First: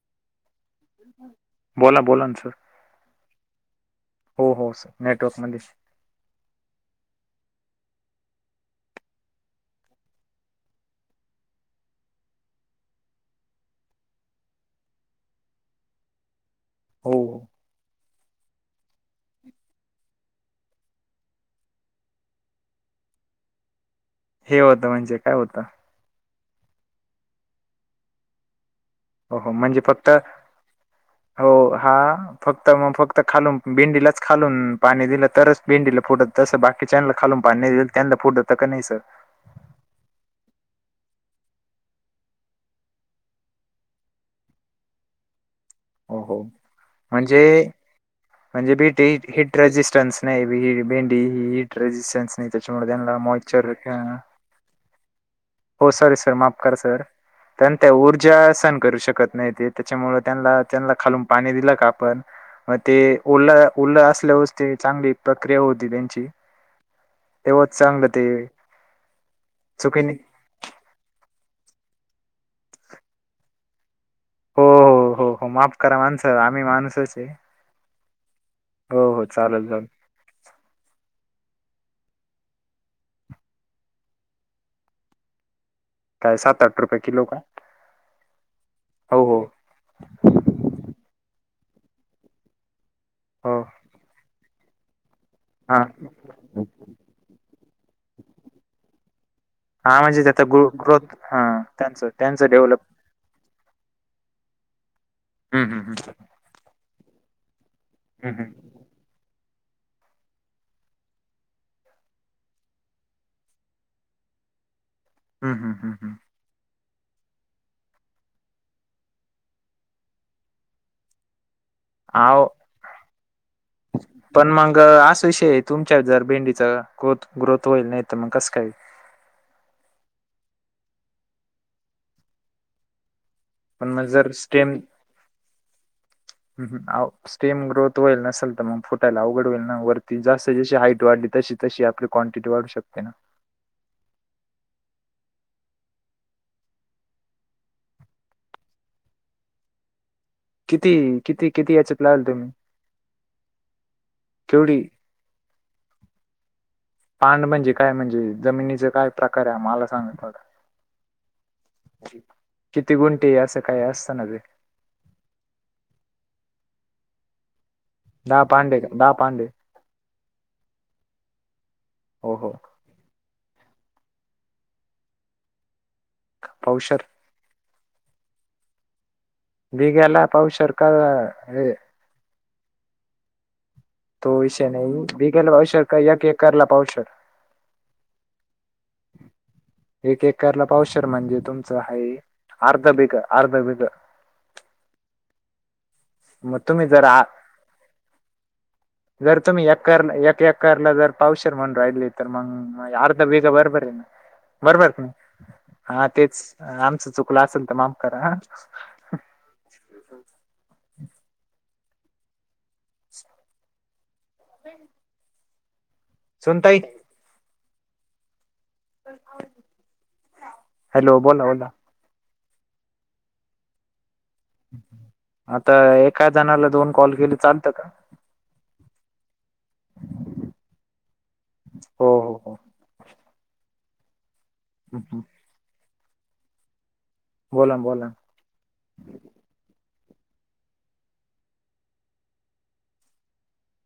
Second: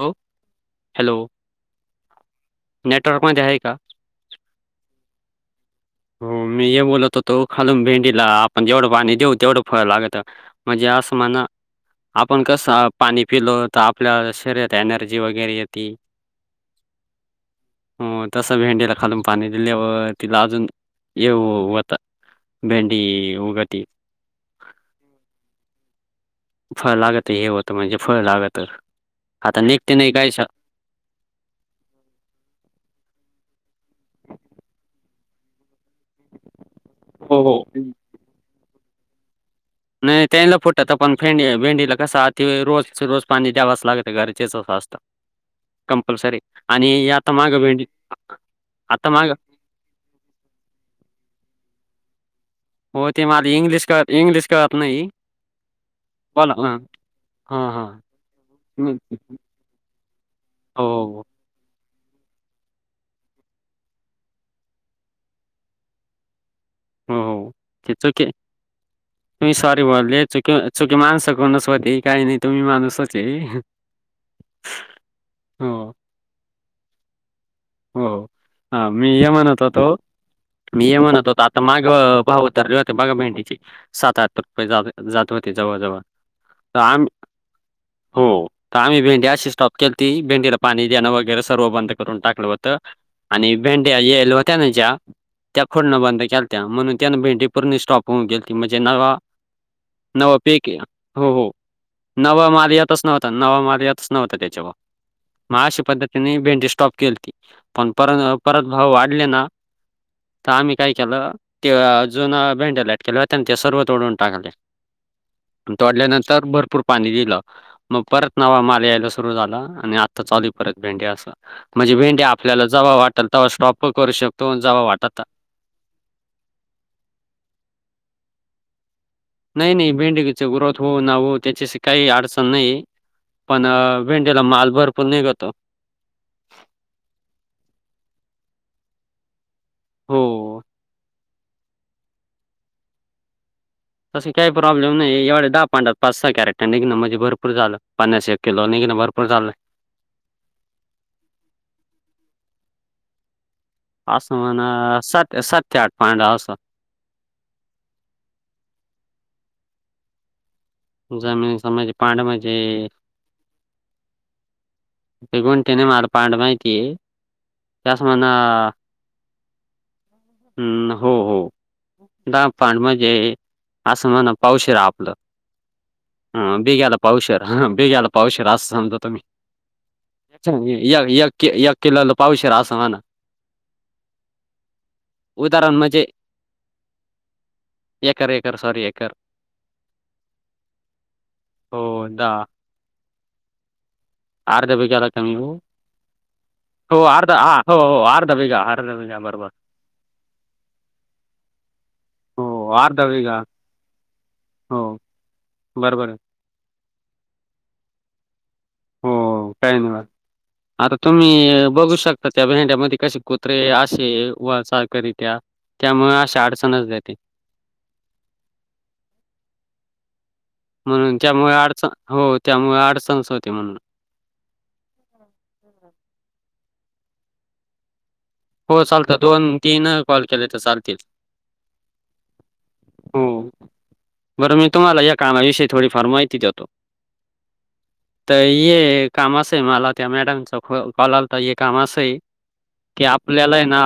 हो बोला बोला ना सर नेटवर्कमध्ये आहे का हो हो सर नेटवर्क मधी हो मी हे बोलत होतो खालून भेंडीला आपण जेवढं पाणी देऊ तेवढं फळ लागत म्हणजे असं म्हणा आपण कसं पाणी पिलो त आपल्या शरीरात एनर्जी वगैरे यती हो हो हो तस भेंडीला खालून पाणी दिल्यावर तिला अजून येऊ उत भेंडी उगती. हे होतं म्हणजे काय होतं. फळ लागत हे होतं म्हणजे फळ लागत. हो हो आता म्हणजे निघते फक्त नाही काय शा- हो हा फक्त मग फक्त खालून भेंडीलाच खालून पाणी दिलं तरच भेंडीला फुडत जसं बाकीच्यांना खालून हो हो पाणी दिल त्यांना फुडत तक नाही सर? नाही त्याला फुटत पण भेंडी भेंडीला कस रोज रोज पाणी द्यावाच लागत घरचे [unintelligible] असतं हो कंपल्सरी हो आणि आता म्हणजे माघ भेंडी म्हणजे बीट आता ही माग हिट रेजिस्टन्स नाही भेंडी ही हिट रेजिस्टन नाही हो त्याच्यामुळेला ते मला मॉचर इंग्लिश कळत इंग्लिश कळत नाही. हो सॉरी सर माफ बोला ना करा सर. हां, कारण त्या हां. ऊर्जा सहन हं. करू शकत नाही ते त्याच्यामुळे त्याला हो, त्याला खालून हो, पाणी दिलं का पण ते ओल ओल असल्यावरच ते चांगली प्रक्रिया होती त्यांची हो हो तेव्हाच ती चांगलं चुकी ते तुम्ही सॉरी चुकीने बोलले चुकी चुकी माणसा वनस्पती काही नाही तुम्ही माणूसच चे हो हो हो हो माफ करा माणसा आम्ही माणूसचय. हो ह मी हे म्हणत होतो मी हे म्हणत होतो माग भाव उद्धारले होते बघा भेंडीचे सात आठ रुपये जात होते. जवळ जवळ काय सात त आठ रुपये आम्ही किलो का हो का आम्ही हो भेंडी हो अशी स्टॉप केलती भेंडीला पाणी देणं वगैरे सर्व बंद करून टाकलं होत आणि हो भेंड्या यल होत्या ना ज्या! त्या हां खोडणं बंद केलत्या म्हणून त्यानं भेंडी पूर्णी स्टॉप होऊन गेलीती म ज्यांना वा हां म्हणजे नव त्याचा ग्रो पीके ग्रोथ हो हो हां त्यांचं त्यांचं नवा माल डेव्हलप येतच नव्हता नवा माल येत नव्हता त्याच्यामूळ मग हं हं अशी हं पद्धतीनी भेंडी स्टॉप केलती. पण पर हं न हं परत भाव वाढले न त आम्ही काय केलं. ते अजून भेंड्या लटकेल होत्या न त्या सर्व तोडून टाकल्या. हं हं हं हं तोडल्यानंतर भरपूर पाणी दिलं मग परत नवा माल यायला सुरु झाला आणि आत्ता चालू आहे परत भेंडे असं. म्हणजे भेंड्या अहो आपल्याला जव वाटल तेव्हा स्टॉप ही करू पण शकतो जव वाटत चला ग्रोथ ग्रोथ होईल नाही तर मग कसं काही नाही नाही भेंडीची ग्रोथ हो ना हो त्याचीशी काही अडचण नाहीये. पण मग जर स्टेम आओ स्टेम ग्रोथ होईल ना मग फोटायला अवघड होईल ना वरती जशी हो. जशी हाईट वाढली तशी तशी आपली क्वांटिटी वाढू शकते ना. तस काही प्रॉब्लेम नाही एवढ दहा पांडात पाच सहा कॅरेट निघण म्हणजे भरपूर झालं पन्नास एक किलो निघ न भरपूर चालय. किती किती किती याच्यात लावलय तुम्ही? असं म्हणा केवढी सात सात ते आठ पडा असलं. पांड म्हणजे काय म्हणजे जमिनीच काय प्रकार आहे हा मला सांगा थोडं. जमिनीचा म्हणजे पांडा म्हणजे किती गुंठे असं काय अस? ते गुंठे नाही माल पांड माहितीये. दहा पांडे का दहा पांडे हम्म हो हो हो दहा हो पांड म्हणजे? असं म्हणा पावशेर आपलं हा बिघ्याला पावशर पावशेर हा बेघला पावशेर अस समजा तुम्ही, बिघ्याला पावशर का कि एक हे एक किलोला पावशेर. होणा तो विषय नाही. बी गेल्या वर्षाला एक एकरला पाउशर कर सॉरी एकरर एक एकरला पाउशर म्हणजे तुमचं हो आहे अर्ध बीघ अर्ध बिघ अर्ध्या बिघारा कमी हो. मग तुम्ही हो जर आ अर्ध ह हो हो अर्ध बीघा अर्ध बीघा बरोबर ए एकरला जर पावशेर म्हणू राहिली, तर हो मंग अर्धा अर्ध माझं बिघा बीग बरोबर हाय. हो बरबर हा हा बरोबर आहे तेच, आमचं चुकलं असेल तर माफ करा हा. हो काहीही म्हणा, आता तुम्ही बघू शकता. त्या भेड्या मध्ये कसे कुत्रे, असे हे वासकारित्या. त्यामुळे अशा सुनताई अडचणच घेते. तर आ. म्हणून त्यामुळे अडचण, हो त्यामुळे अडचणस होती म्हणून. आता एका जणाला दोन कॉल केले चालतं का? हो चालत दोन तीन कॉल केले, तर चालतील. हो हो हो हो बरं मी तुम्हाला या हम्म. कामाविषयी थोडी फार माहिती देतो. बोला ना, बोला ना. तर ये कामाच आहे मला. त्या मॅडम चा कॉल आलत हे काम असय की आपल्याला आहे ना.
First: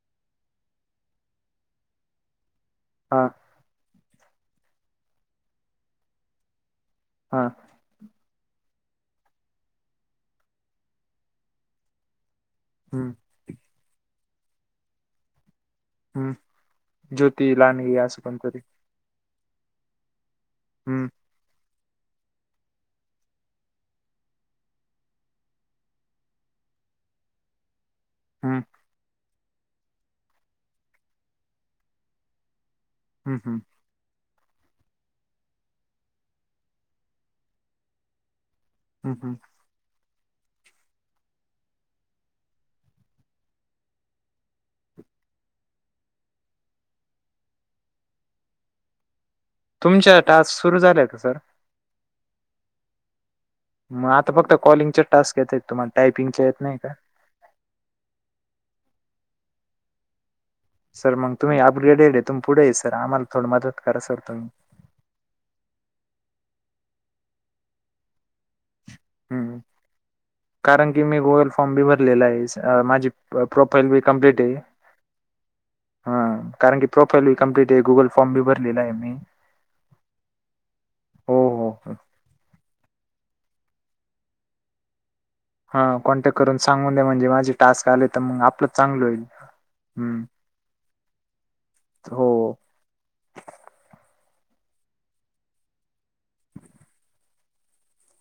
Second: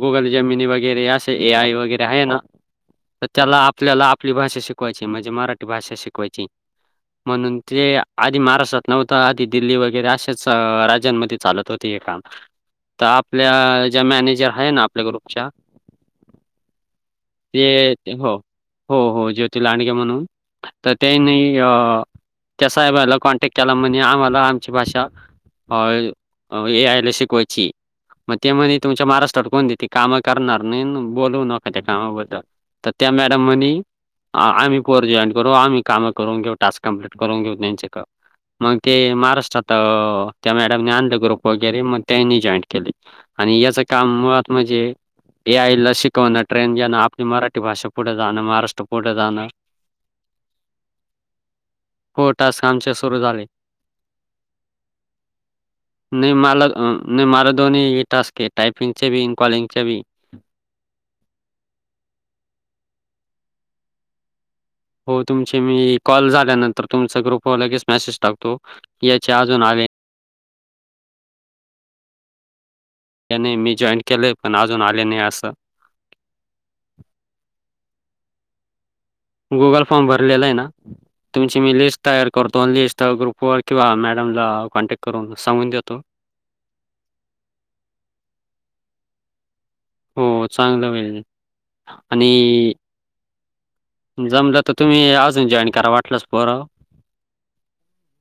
गुगल जेमिनी वगैरे असे ए आय वगैरे आहे ना. तर, हा त्याला आपल्याला आपली भाषा शिकवायची म्हणजे मराठी भाषा शिकवायची. हा म्हणून ते आधी महाराष्ट्रात नव्हता. आधी दिल्ली वगैरे असेच राज्यांमध्ये चालत होते. हे काम तर हम्म आपल्या ज्या मॅनेजर आहे. ना आपल्या ग्रुपच्या. हम्म ज्योती ते, लांडगे असं हो कोणतरी हो हो ते लांडगे म्हणून तर हम्म त्यांनी आ त्या साहेबाला कॉन्टॅक्ट केला म्हणजे आम्हाला आमची भाषा [unintelligible] मग ते हम्म म्हणे, तुमच्या महाराष्ट्रात कोणते ते कामं करणार नाही ना बोलवू नका त्या कामाबद्दल. तर त्या हम्म मॅडम हम्म म्हणी, आम्ही पोर जॉईन करू, आम्ही काम करून घेऊ, कम्प्लीट करून घेऊ त्यांच्या क मग ते हम्म महाराष्ट्रात अ त्या मॅडमने आंध ग्रुप वगैरे मग त्यांनी जॉईंट केले आणि याच काम मुळात म्हणजे याईला शिकवणं, ट्रेन ज्यांना आपली मराठी भाषा पुढ जाणं, महाराष्ट्र पुढ जाणं, तुमच्या टास्क सुरू झाल्या का सर हो टास्क आमच्या सुरू झाले. मग आता फक्त कॉलिंगचे टास्क येत आहेत तुम्हाला टायपिंगच्या येत नाही का? नवीन टास्के येतात. टायपिंगचे बी, कॉलिंगचे बी सर, मग तुम्ही अपग्रेड एरियातून पुढे ये सर, आम्हाला थोडं मदत करा. सर तुम्ही हो, तुमची मी कॉल झाल्यानंतर तुमचा ग्रुपवर लगेच मेसेज टाकतो. याचे हं. अजून आले कारण की मी गुगल फॉर्म बी भरलेला आहे माझी नाही मी प्रोफाईल जॉईन बी केलंय कंप्लीट आहे पण अजून आले नाही असं. हा कारण की प्रोफाईल बी कम्प्लीट आहे. गुगल फॉर्म भी भरलेला आहे मी, गुगल फॉर्म भरलेला आहे ना हो तुमची हो मी हो. लिस्ट तयार करतो आणि लिस्ट. ग्रुपवर किंवा मॅडम कॉन्टॅक्ट. करून सांगून हा देतो. कॉन्टॅक्ट करून सांगून दे म्हणजे माझे टास्क आले, तर मग आपलं चांगलं होईल. हं. हो, चांगलं होईल हो. आणि जमलं तर, तुम्ही अजून जॉईन करा वाटलंस पोर.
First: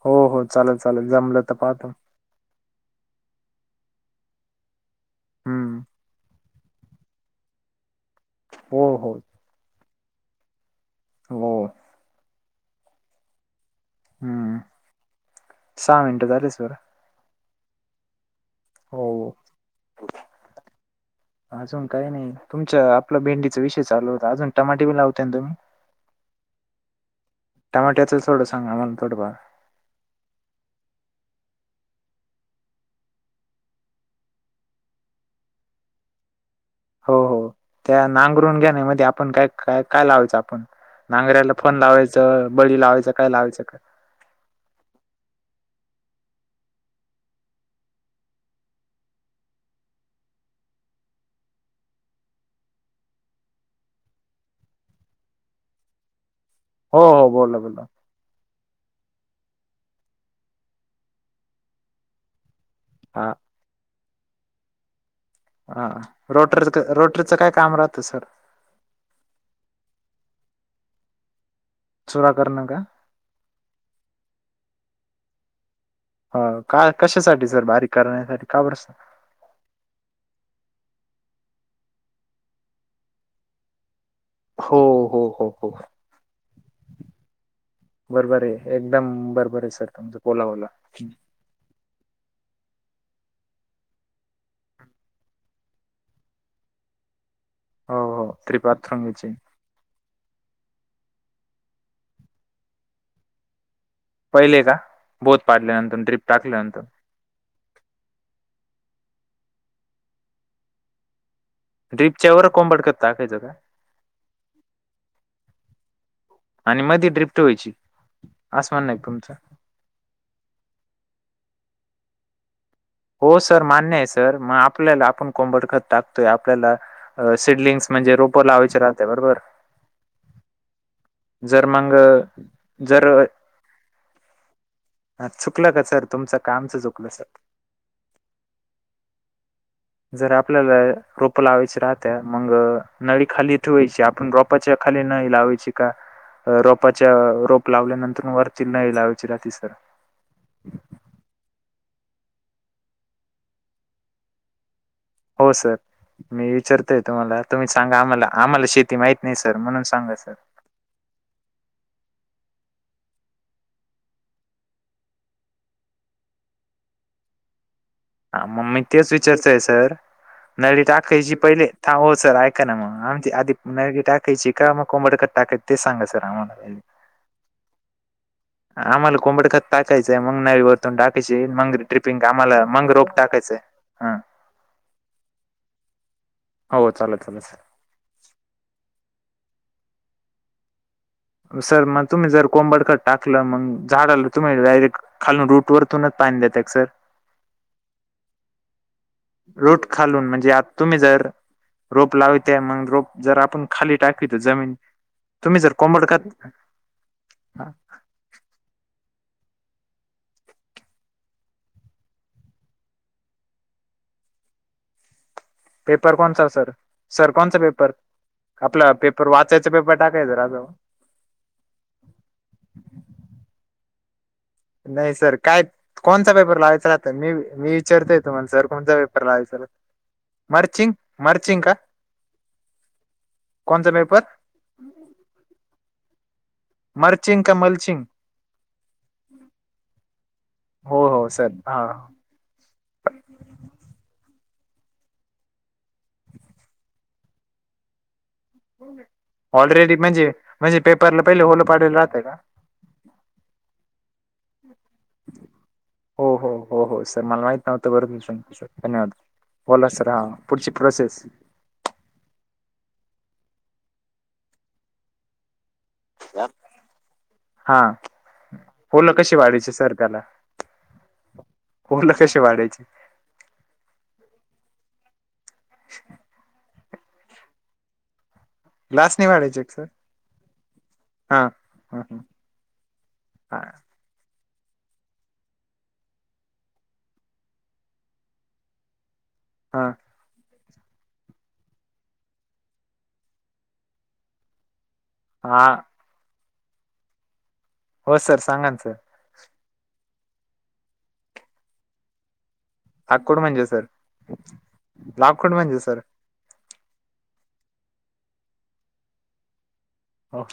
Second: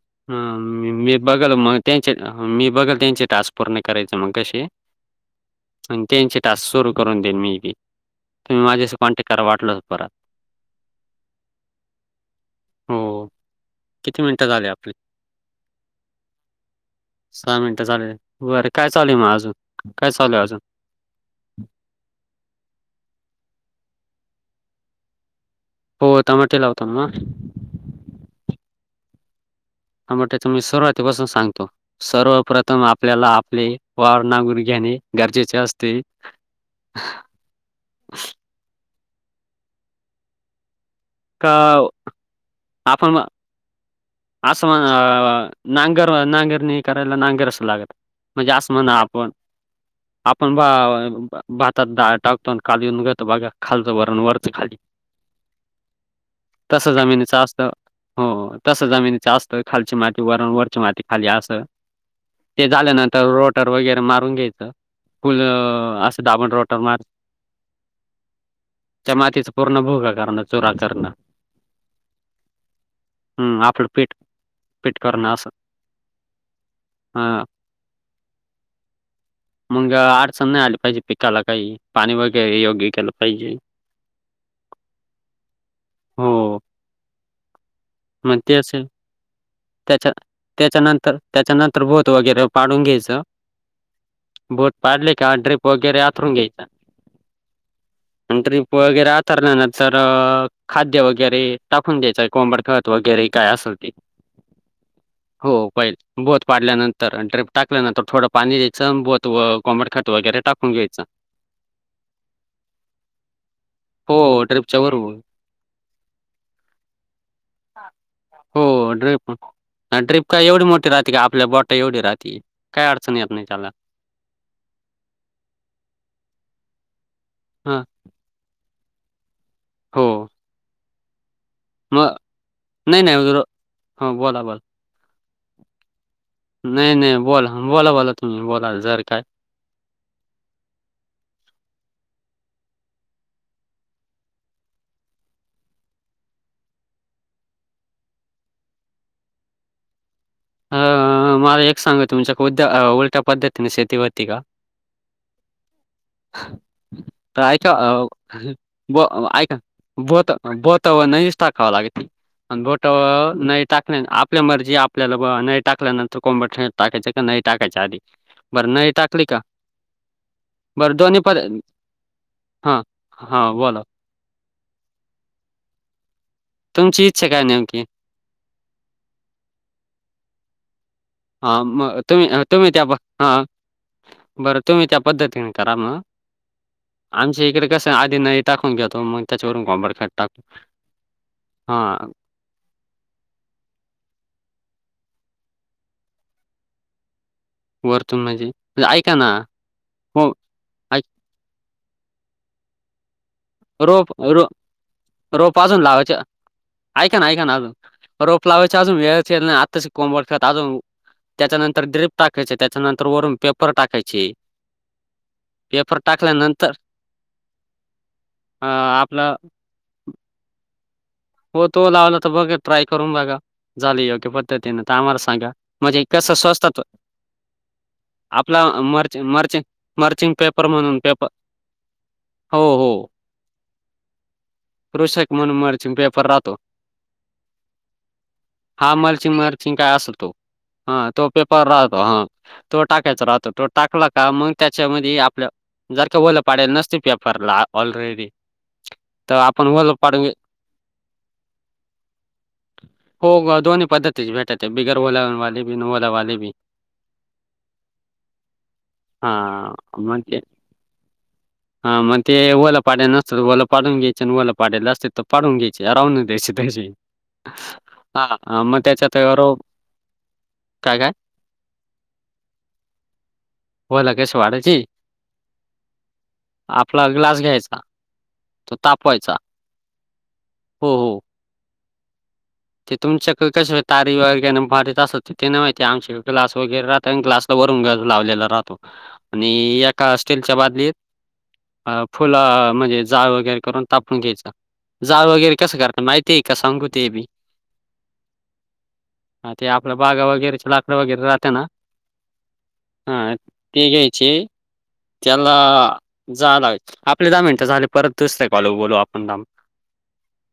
हो ह हो चालेल चालेल मी जमलं बघाल तर मग पाहतो. त्यांच्या मी बघल त्यांचे टास्क पूर्ण करायचे मग कसे हं. अन त्यांचे टास्क सुरू करून देईन मी बी तुम्ही हो माझ्याशी हो. कॉन्टॅक्ट करा वाटल परत हो हो किती मिनिटं हं. झाले आपले मिनिटं झाले सर. सहा मिनटं झाले बरं काय चालू आहे हो. मग अजून काय चालू अजून अजून काही नाही. तुमच्या आपला भेंडीचा विषय चालू होता अजून टमाटे बी लावतय ना तुम्ही हो टमाटे लावतो ना टमाट्याच थोडं सांगा थोडंफार ह म्हटलं तर मी सुरुवातीपासून सांगतो सर्वप्रथम आपल्याला आपले वार नांगरून घ्यायचे गरजेचे असते हो हो त्या नांगरून घ्याणे मध्ये आपण काय काय काय लावायचं आपण का नांगऱ्याला फन लावायचं बळी लावायचं काय लावायचं का अस म्हणा अ नांगर नांगरणी करायला नांगरच लागत म्हणजे असं म्हणा आपण आपण बा भातात डाळ टाकतो अन कालवून घेतो बघा खालचं वर अन वरचं खाली तस हो हो जमिनीच बोला असत बोला. हो जमिनीच असतं खालची माती वर वरची माती खाली अस ते झाल्यानंतर हा रोटर वगैरे मारून घ्यायचं फुल हा असं दाबून रोटर मार रोटरीचं काय काम राहतं सर त्या मातीचा पूर्ण भुगा करण चुरा करण चुरा करनं का हम्म आपलं पीठ पीठ करनं आस हो का कशासाठी सर बारीक करण्यासाठी का बरं मंग अडचण नाही आली पाहिजे पिकाला काही पाणी वगै योग्य केलं पाहिजे हो हो हो हो हो. [inaudible] मग बरोबर ते अस आहे. एकदम बरोबर आहे सर त्याच्या तुमचं. बोला बोला. त्याच्यानंतर त्याच्यानंतर बोद वगैरे पाडून घ्यायचं बोद पाडले का ड्रीप वगैरे आथरून घ्यायचा हो हो. नंतर ड्रीप वगैरे त्रिपात्रुंगीची. हाथरल्यानंतर खाद्य वगैरे टाकून द्यायच कोंबड खत वगैरे काय असल ते पहिले का बोत हो पहिल पाडल्यानंतर ड्रीप बोद टाकल्यानंतर पाडल्यानंतर ड्रीप टाकल्यानंतर थोडं पाणी द्यायचं कोंबडं खत वगैरे टाकून घ्यायचं ड्रीपच्या वर कोंबडं खत टाकायचं का हो ड्रिपच्या बरोबर आणि मध्ये ट्रिप हो ड्रीप ड्रीप काय एवढी मोठी राहती काय आपल्या बो ता एवढी राहतीए हो सर मान्य आहे सर मग आपल्याला आपण कोंबड खत टाकतोय आपल्याला ह सिडलिंग्स म्हणजे रोप लावायचे राहते बरोबर हो जर मंग मग नाही जर नाही हो बोला बोला. हा चुकलं का सर तुमचं का आमचं नाही चुकलं नाही सर बोला बोला बोला तुम्ही बोला जर काय जर आपल्याला रोपं लावायची राहत मग नळी खाली ठेवायची आपण रोपाच्या खाली नळी लावायची का रोपाच्या रोप लावल्यानंतर वरती नळी लावायची राहती सर अं मला एक सांगा तुमच्या उद्या उलट्या पद्धतीने शेती होती का हो सर मी विचारतोय तर तुम्हाला तुम्ही ऐका सांगा अ आम्हाला आम्हाला शेती ब माहित नाही सर म्हणून सांगा सर नहींच टाकावा लागती अन बोटावर नाही टाकल्या आपल्या मर्जी आपल्या व नाही टाकल्यानंतर कोंबड खत टाकायचं का नाही टाकायचं आधी हा मग बरं मी नई तेच टाकली का विचारतोय सर नळी बरं दोन्ही टाकायची पर पहिले थांबा ओ सर ऐका ना हां मग आमची हां आधी बोला नळळी टाकायची का मग कोंबडक टाकत ते सांगां सर आम्हाल तुमची इच्छा काय नेमकी? आम्हाला कोंबड [unintelligible] कायचंय मग नईवर [unintelligible] मग ट्रिपिंग कामाला [unintelligible] बरं तुम्ही त्या पद्धतीन करा मग हो चालेल चालेल आमच्या सर. इकड कसं आधी नाळी टाकून घेतो मग त्याच्यावरून कोंबडकट टाक सर मग तुम्ही जर कोंबडकट टाकलं मग झाड आलं तुम्ही डायरेक्ट खालन रूट वरतुन पाणी देताय सर? वरतून म्हजे? रोट खालून म्हणजे आ तुम्ही ऐक जर रोप लाविते मग रोप जर आपण खाली रोप टाकित रो जमीन रोप तुम्ही जर अजून कोंबड लावायचे खात ऐका ना ऐका ना अजून रोप लावायचे अजून वे [inaudible] त्याच्यानंतर ड्रिप टाकायचे त्याच्यानंतर वरून पेपर टाकायचे. पेपर कोणसा सर सर कोणसा पेपर? आपला पेपर वाचायचं पेपर टाकायचं रानावर. हो झाली योग्य प ध्दतीन तर नाही आम्हाला सर सांगा काय म्हणजे कस कोणचा पेपर स्वस्तात लावायचा राहता मी मी विचारतोय तुम्हाला सर आपलार कोणचा मारच पेपर मार लावायचा चिं मारचिंग पेपर मर्चिंग म्हणून पेप मर्चिंग का हो हो कोणचा पेपर कृषक म्हणून मारचिंग पेपर राहतो. मरचिंग का मलचिंग? हा मलची मरची काय असल तो. हो हा तो हो सर पेपर राहतो हा तो टाकायचा राहतो तो टाकला का मग त्याच्यामध्ये आपलं जर का होलं पाडाल नसतील पेपरला ऑलरेडी तर आपण होल ऑलरेडी पाड म्हणजे म्हणजे पेपरला पहिले होल पाडून राहतय का? हो, दोन्ही पद्धतीची भेटेल. हो हो हो हो सर मला माहित नव्हतं बर झालं तुम्ही सांगितलं सर धन्यवाद. हां, बोला सर हा पुढची प्रोसेस. हा मग ते होला पाडले नसचल होलं पाडून घ्यायच नी होलं पाडेल असत तर पाडून घ्याय ची राऊून द्याची त्याची हा हा मग त्याच्या पोलं कशी तयाराव वाढायची काय काय? होलं कसे पाढायचे. होला कशी वाढायची. [unintelligible] आपला ग्लास घ्यायचा. तो ग्लास ने तापवायचा. काढायचा ए का सर हो, हो. हा हा ह. ते तुमच्याकड कस तारी वार काय [unintelligible] आणि एका स्टीलच्या बा लीत फुलं आ म्हणजे जाळ वगैरे करून तापून घ्यायच. जाळ वगैरे हा कसं करत माहिती ए का सांगू ते बी हो सर सांग ना सर. ह ते आपल्या बागा वगैरेच लाकड वगैरे राहते ना. हा आकूड म्हणजे सर ते घ्यायचे लाकूड त्याला म्हणजे सर जाळ ला आपले दहा मिनट झाले परत दुसरे कॉल बोलू आपण दम हो.